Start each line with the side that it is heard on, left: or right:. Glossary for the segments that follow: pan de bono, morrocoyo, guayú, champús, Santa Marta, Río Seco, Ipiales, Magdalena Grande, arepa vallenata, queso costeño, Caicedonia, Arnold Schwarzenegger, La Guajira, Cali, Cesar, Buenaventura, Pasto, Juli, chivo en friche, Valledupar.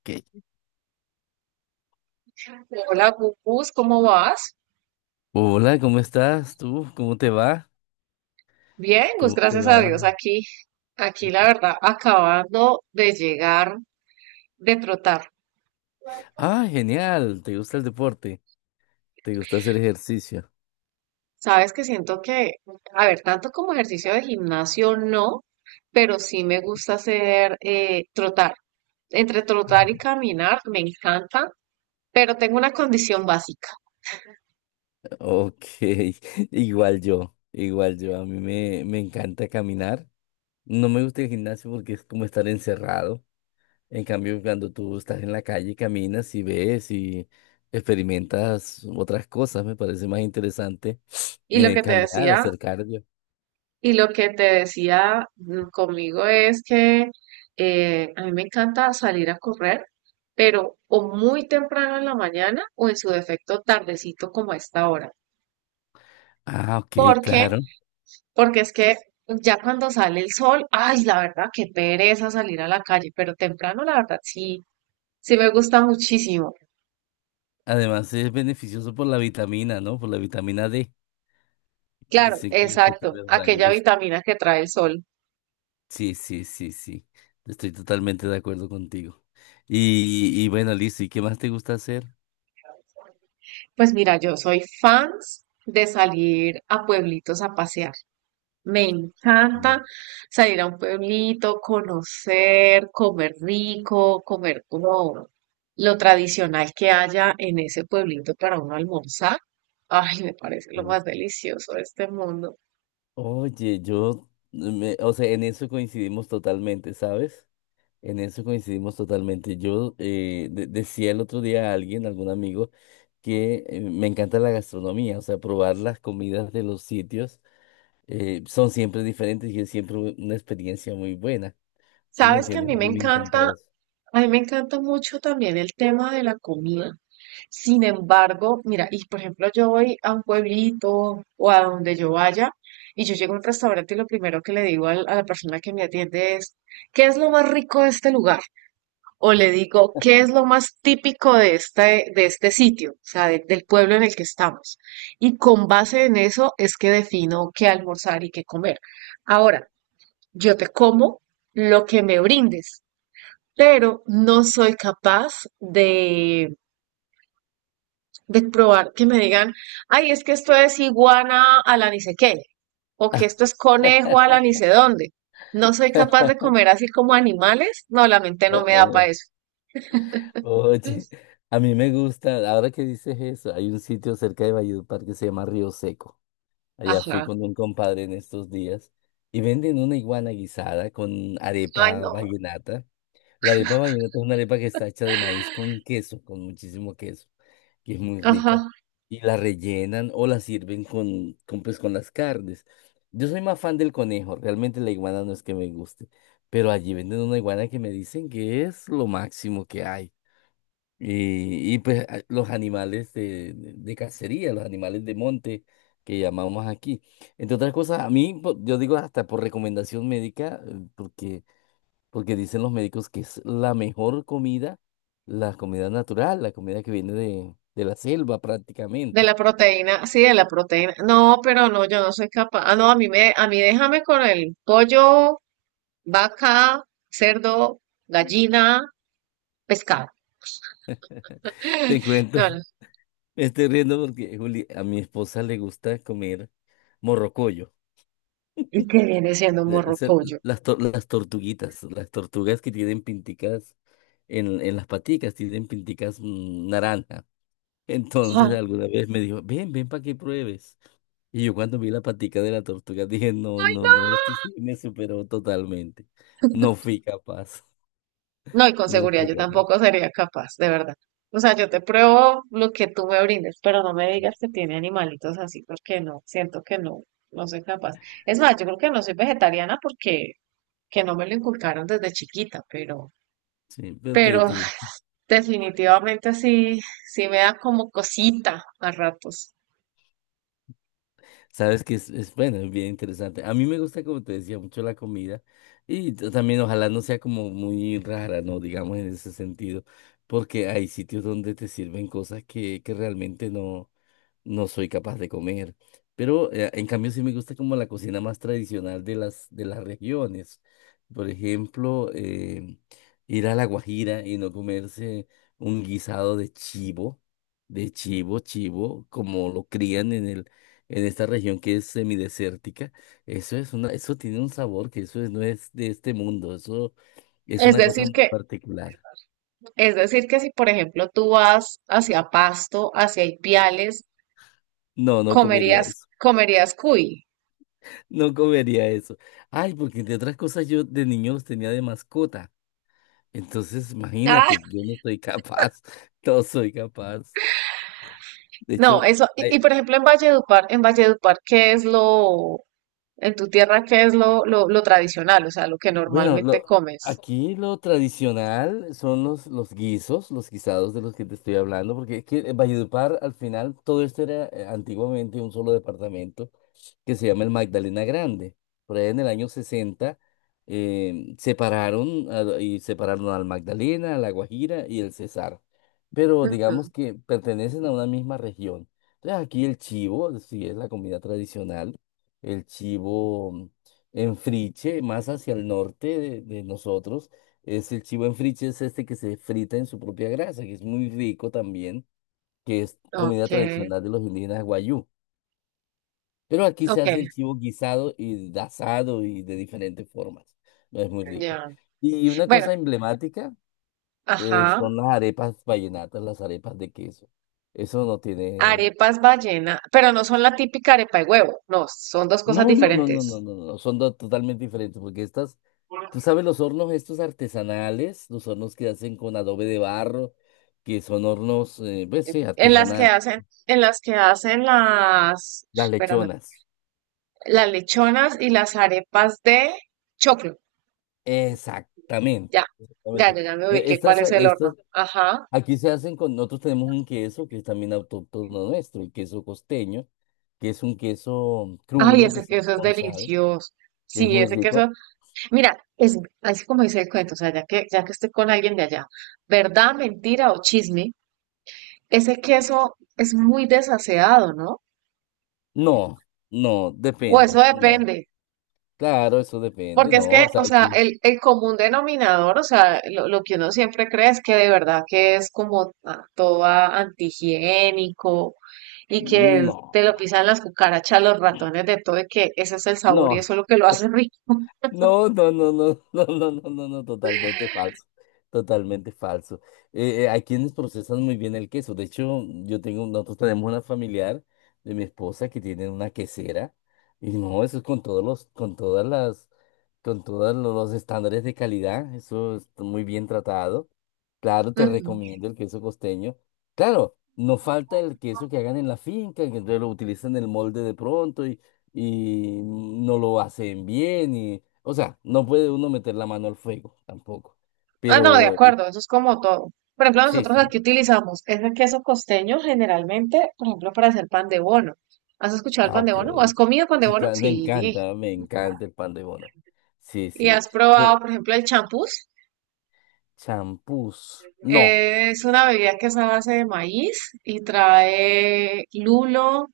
left: Ok.
right: Hola, Gus, ¿cómo vas?
left: Hola, ¿cómo estás tú? ¿Cómo te va?
right: Bien, Gus,
left: ¿Cómo te
right: gracias a
left: va?
right: Dios. Aquí, aquí la verdad, acabando de llegar de trotar.
left: Ah, genial. ¿Te gusta el deporte? ¿Te gusta hacer ejercicio?
right: Sabes que siento que, a ver, tanto como ejercicio de gimnasio no, pero sí me gusta hacer trotar. Entre
left: Ah.
right: trotar y caminar me encanta, pero tengo una condición básica.
left: Ok, igual yo, igual yo. A mí me encanta caminar. No me gusta el gimnasio porque es como estar encerrado. En cambio, cuando tú estás en la calle, caminas y ves y experimentas otras cosas, me parece más interesante.
right: Y lo que te
left: Caminar,
right: decía
left: hacer cardio.
right: Y lo que te decía conmigo es que a mí me encanta salir a correr, pero o muy temprano en la mañana o en su defecto tardecito como a esta hora.
left: Ah, ok,
right: ¿Por qué?
left: claro.
right: Porque es que ya cuando sale el sol, ay, la verdad, qué pereza salir a la calle, pero temprano la verdad sí, sí me gusta muchísimo.
left: Además es beneficioso por la vitamina, ¿no? Por la vitamina D.
right: Claro,
left: Dicen que estos
right: exacto,
left: tres
right: aquella
left: rayos.
right: vitamina que trae el sol.
left: Sí, sí, sí, sí. Estoy totalmente de acuerdo contigo. Y bueno, listo. ¿Y qué más te gusta hacer?
right: Pues mira, yo soy fans de salir a pueblitos a pasear. Me
left: Mm,
right: encanta salir a un pueblito, conocer, comer rico, comer como lo tradicional que haya en ese pueblito para uno almorzar. Ay, me parece lo
left: mm.
right: más delicioso de este mundo.
left: Oye, o sea, en eso coincidimos totalmente, ¿sabes? En eso coincidimos totalmente. Yo decía el otro día a alguien, algún amigo, que me encanta la gastronomía, o sea, probar las comidas de los sitios. Son siempre diferentes y es siempre una experiencia muy buena. ¿Sí me
right: Sabes que a mí
left: entiendes? A
right: me
left: mí me encanta
right: encanta
left: eso.
right: A mí me encanta mucho también el tema de la comida. Sin embargo, mira, y por ejemplo, yo voy a un pueblito o a donde yo vaya y yo llego a un restaurante y lo primero que le digo a la persona que me atiende es, ¿qué es lo más rico de este lugar? O le digo, ¿qué es lo más típico de este sitio? O sea, del pueblo en el que estamos. Y con base en eso es que defino qué almorzar y qué comer. Ahora, yo te como lo que me brindes, pero no soy capaz de probar que me digan, ay, es que esto es iguana a la ni sé qué, o que esto es conejo a la ni sé dónde. No soy capaz de comer así como animales. No, la mente no me da para eso. Mm.
left: Oye, a mí me gusta, ahora que dices eso, hay un sitio cerca de Valledupar que se llama Río Seco. Allá fui
right: Ajá.
left: con un compadre en estos días y venden una iguana guisada con
right: Ay,
left: arepa
right: no.
left: vallenata. La arepa vallenata es una arepa que está hecha de maíz con queso, con muchísimo queso, que es muy
right: Ajá.
left: rica. Y la rellenan o la sirven con, con las carnes. Yo soy más fan del conejo, realmente la iguana no es que me guste, pero allí venden una iguana que me dicen que es lo máximo que hay. Los animales de, de cacería, los animales de monte que llamamos aquí. Entre otras cosas, yo digo hasta por recomendación médica, porque dicen los médicos que es la mejor comida, la comida natural, la comida que viene de la selva
right: De la
left: prácticamente.
right: proteína, sí, de la proteína. No, pero no, yo no soy capaz. Ah, no, a mí déjame con el pollo, vaca, cerdo, gallina, pescado.
left: Te cuento,
right: No, no.
left: me estoy riendo porque Juli, a mi esposa le gusta comer morrocoyo,
right: ¿Y qué viene siendo un
left: es
right: morrocoyo?
left: las tortuguitas, las tortugas que tienen pinticas en las paticas, tienen pinticas naranja.
right: Sea,
left: Entonces
right: no.
left: alguna vez me dijo, ven, ven para que pruebes. Y yo cuando vi la patica de la tortuga dije, no, no, no, esto sí me superó totalmente. No fui capaz.
right: No, y con
left: No
right: seguridad
left: fui
right: yo
left: capaz.
right: tampoco sería capaz, de verdad. O sea, yo te pruebo lo que tú me brindes, pero no me digas que tiene animalitos así, porque no, siento que no, no soy capaz. Es más, yo creo que no soy vegetariana porque que no me lo inculcaron desde chiquita,
left: Sí, pero te
right: pero
left: te digo,
right: definitivamente sí, sí me da como cosita a ratos.
left: sabes que es bueno, es bien interesante. A mí me gusta, como te decía, mucho la comida y también ojalá no sea como muy rara, ¿no? Digamos en ese sentido, porque hay sitios donde te sirven cosas que realmente no, no soy capaz de comer. Pero en cambio sí me gusta como la cocina más tradicional de las regiones. Por ejemplo, ir a La Guajira y no comerse un guisado de chivo, chivo, como lo crían en el, en esta región que es semidesértica. Eso es una, eso tiene un sabor que no es de este mundo. Eso es
right: Es
left: una cosa
right: decir
left: muy
right: que,
left: particular.
right: es decir que si por ejemplo tú vas hacia Pasto, hacia Ipiales,
left: No, no comería
right: comerías,
left: eso.
right: comerías cuy.
left: No comería eso. Ay, porque entre otras cosas yo de niño los tenía de mascota. Entonces, imagínate, yo no soy capaz, no soy capaz. De
right: No,
left: hecho,
right: eso,
left: ay,
right: y, por ejemplo en Valledupar, ¿qué es en tu tierra, qué es lo tradicional, o sea, lo que
left: bueno,
right: normalmente
left: lo,
right: comes?
left: aquí lo tradicional son los guisos, los guisados de los que te estoy hablando, porque es que en Valledupar al final todo esto era antiguamente un solo departamento que se llama el Magdalena Grande. Por allá en el año 60 separaron al Magdalena, a la Guajira y el Cesar. Pero
right: Ujú.
left: digamos que pertenecen a una misma región. Entonces aquí el chivo, sí es la comida tradicional, el chivo en friche, más hacia el norte de nosotros, es el chivo en friche, es este que se frita en su propia grasa, que es muy rico también, que es comida
right: Okay,
left: tradicional de los indígenas guayú. Pero aquí se hace
right: okay,
left: el chivo guisado y de asado y de diferentes formas. No es muy rico.
right: ya.
left: Y una
right: Bueno,
left: cosa emblemática,
right: ajá.
left: son las arepas vallenatas, las arepas de queso. Eso no tiene.
right: Arepas ballena, pero no son la típica arepa de huevo, no, son dos cosas
left: No, no, no, no, no,
right: diferentes.
left: no, no. Son dos totalmente diferentes porque estas, tú sabes, los hornos estos artesanales, los hornos que hacen con adobe de barro, que son hornos, pues sí,
right: En las que
left: artesanal.
right: hacen, en las que hacen las,
left: Las
right: espérame,
left: lechonas.
right: las lechonas y las arepas de choclo.
left: Exactamente.
right: Ya, ya,
left: Exactamente.
right: ya, ya me ubiqué cuál
left: Estas,
right: es el horno.
left: estas,
right: Ajá.
left: aquí se hacen con, nosotros tenemos un queso que es también autóctono nuestro, el queso costeño, que es un queso
right: Ay,
left: crudo que
right: ese
left: está hace
right: queso es
left: con sal,
right: delicioso.
left: que es
right: Sí,
left: muy
right: ese
left: rico.
right: queso. Mira, es así como dice el cuento, o sea, ya que estoy con alguien de allá, verdad, mentira o chisme, ese queso es muy desaseado, ¿no?
left: No, no,
right: O eso
left: depende, no.
right: depende.
left: Claro, eso depende,
right: Porque
left: no,
right: es que,
left: o sea,
right: o sea,
left: aquí,
right: el común denominador, o sea, lo que uno siempre cree es que de verdad que es como ah, todo ah, antihigiénico y que te lo
left: no,
right: pisan las cucarachas, los ratones, de todo, y que ese es el sabor y
left: no.
right: eso es lo que lo hace rico.
left: No, no, no, no, no, no, no, no, no, totalmente falso, totalmente falso. Hay quienes procesan muy bien el queso. De hecho, yo tengo, nosotros tenemos una familiar de mi esposa que tiene una quesera y no, eso es con todos los, con todas las, con todos los estándares de calidad. Eso es muy bien tratado. Claro, te
right: Ujú.
left: recomiendo el queso costeño. Claro, no falta el queso que hagan en la finca, que entonces lo utilizan en el molde de pronto y no lo hacen bien, o sea, no puede uno meter la mano al fuego tampoco.
right: Ah, no, de
left: Pero
right: acuerdo, eso es como todo. Por ejemplo,
left: sí,
right: nosotros
left: sí.
right: aquí utilizamos ese queso costeño generalmente, por ejemplo, para hacer pan de bono. ¿Has escuchado el
left: Ah,
right: pan de
left: ok.
right: bono? ¿O has comido pan de
left: Sí,
right: bono?
left: claro,
right: Sí.
left: me encanta el pan de bono. Sí,
right: ¿Y
left: sí.
right: has probado,
left: De
right: por ejemplo, el champús?
left: champús. No,
right: Es una bebida que es a base de maíz y trae lulo,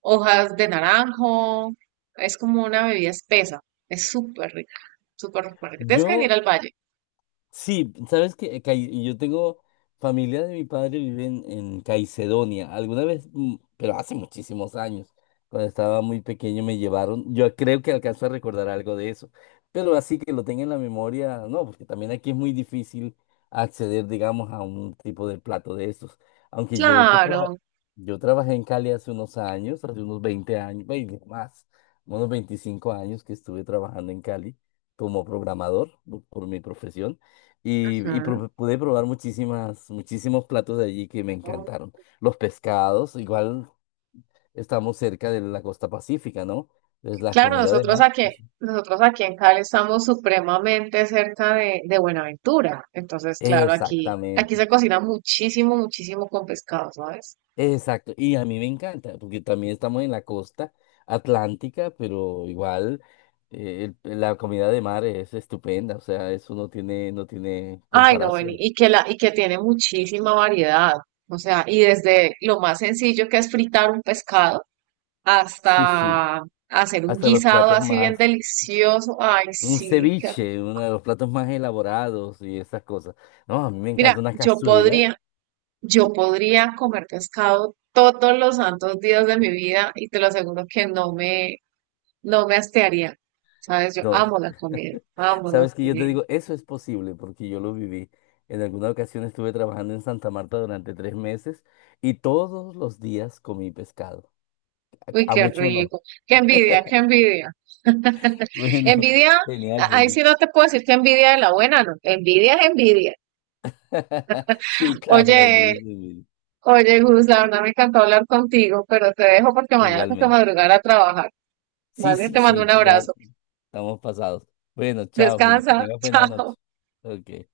right: hojas de naranjo. Es como una bebida espesa. Es súper rica, súper, súper rica. Tienes que venir
left: yo.
right: al valle.
left: Sí, sabes que yo tengo familia de mi padre vive en Caicedonia. Alguna vez, pero hace muchísimos años, cuando estaba muy pequeño me llevaron. Yo creo que alcanzo a recordar algo de eso, pero así que lo tenga en la memoria, no, porque también aquí es muy difícil acceder, digamos, a un tipo de plato de esos. Aunque yo que traba-
right: Claro.
left: Yo trabajé en Cali hace unos años, hace unos 20 años, 20 más, unos 25 años que estuve trabajando en Cali como programador por mi profesión. Y pude probar muchísimas, muchísimos platos de allí que me
right: Ujú.
left: encantaron. Los pescados, igual estamos cerca de la costa pacífica, ¿no? Entonces, las
right: claro,
left: comidas de
right: nosotros
left: mar.
right: aquí,
left: Eso.
right: nosotros aquí en Cali estamos supremamente cerca de Buenaventura. Entonces, claro, aquí, aquí
left: Exactamente,
right: se cocina muchísimo, muchísimo con pescado, ¿sabes?
left: exacto. Y a mí me encanta, porque también estamos en la costa atlántica, pero igual, la comida de mar es estupenda, o sea, eso no tiene, no tiene
right: Ay, no, Beni,
left: comparación.
right: y que la, y que tiene muchísima variedad. O sea, y desde lo más sencillo que es fritar un pescado
left: Sí, sí,
right: hasta hacer un
left: hasta los
right: guisado
left: platos
right: así bien
left: más.
right: delicioso. Ay,
left: Un
right: sí, qué
left: ceviche,
right: rico.
left: uno de los platos más elaborados y esas cosas. No, a mí me
right: Mira,
left: encanta una
right: yo
left: cazuela.
right: podría, yo podría comer pescado todos los santos días de mi vida y te lo aseguro que no me, no me hastiaría. Sabes, yo
left: No,
right: amo la comida, amo la
left: sabes que yo te
right: comida.
left: digo, eso es posible porque yo lo viví. En alguna ocasión estuve trabajando en Santa Marta durante 3 meses y todos los días comí pescado.
right: Uy,
left: A
right: qué
left: mucho no.
right: rico. Qué envidia, qué envidia.
left: Bueno,
right: Envidia,
left: genial,
right: ahí
left: Juli.
right: sí no te puedo decir que envidia de la buena, no. Envidia es envidia.
left: Sí, claro, la envidia
right: Oye,
left: es de mil.
right: oye, Gus, la verdad me encantó hablar contigo, pero te dejo porque mañana tengo que
left: Igualmente.
right: madrugar a trabajar.
left: Sí,
right: Vale,
left: sí,
right: te mando
left: sí,
right: un
left: ya
right: abrazo.
left: estamos pasados. Bueno, chao, Juli, que
right: Descansa.
left: tengas buena
right: Chao.
left: noche. Ok.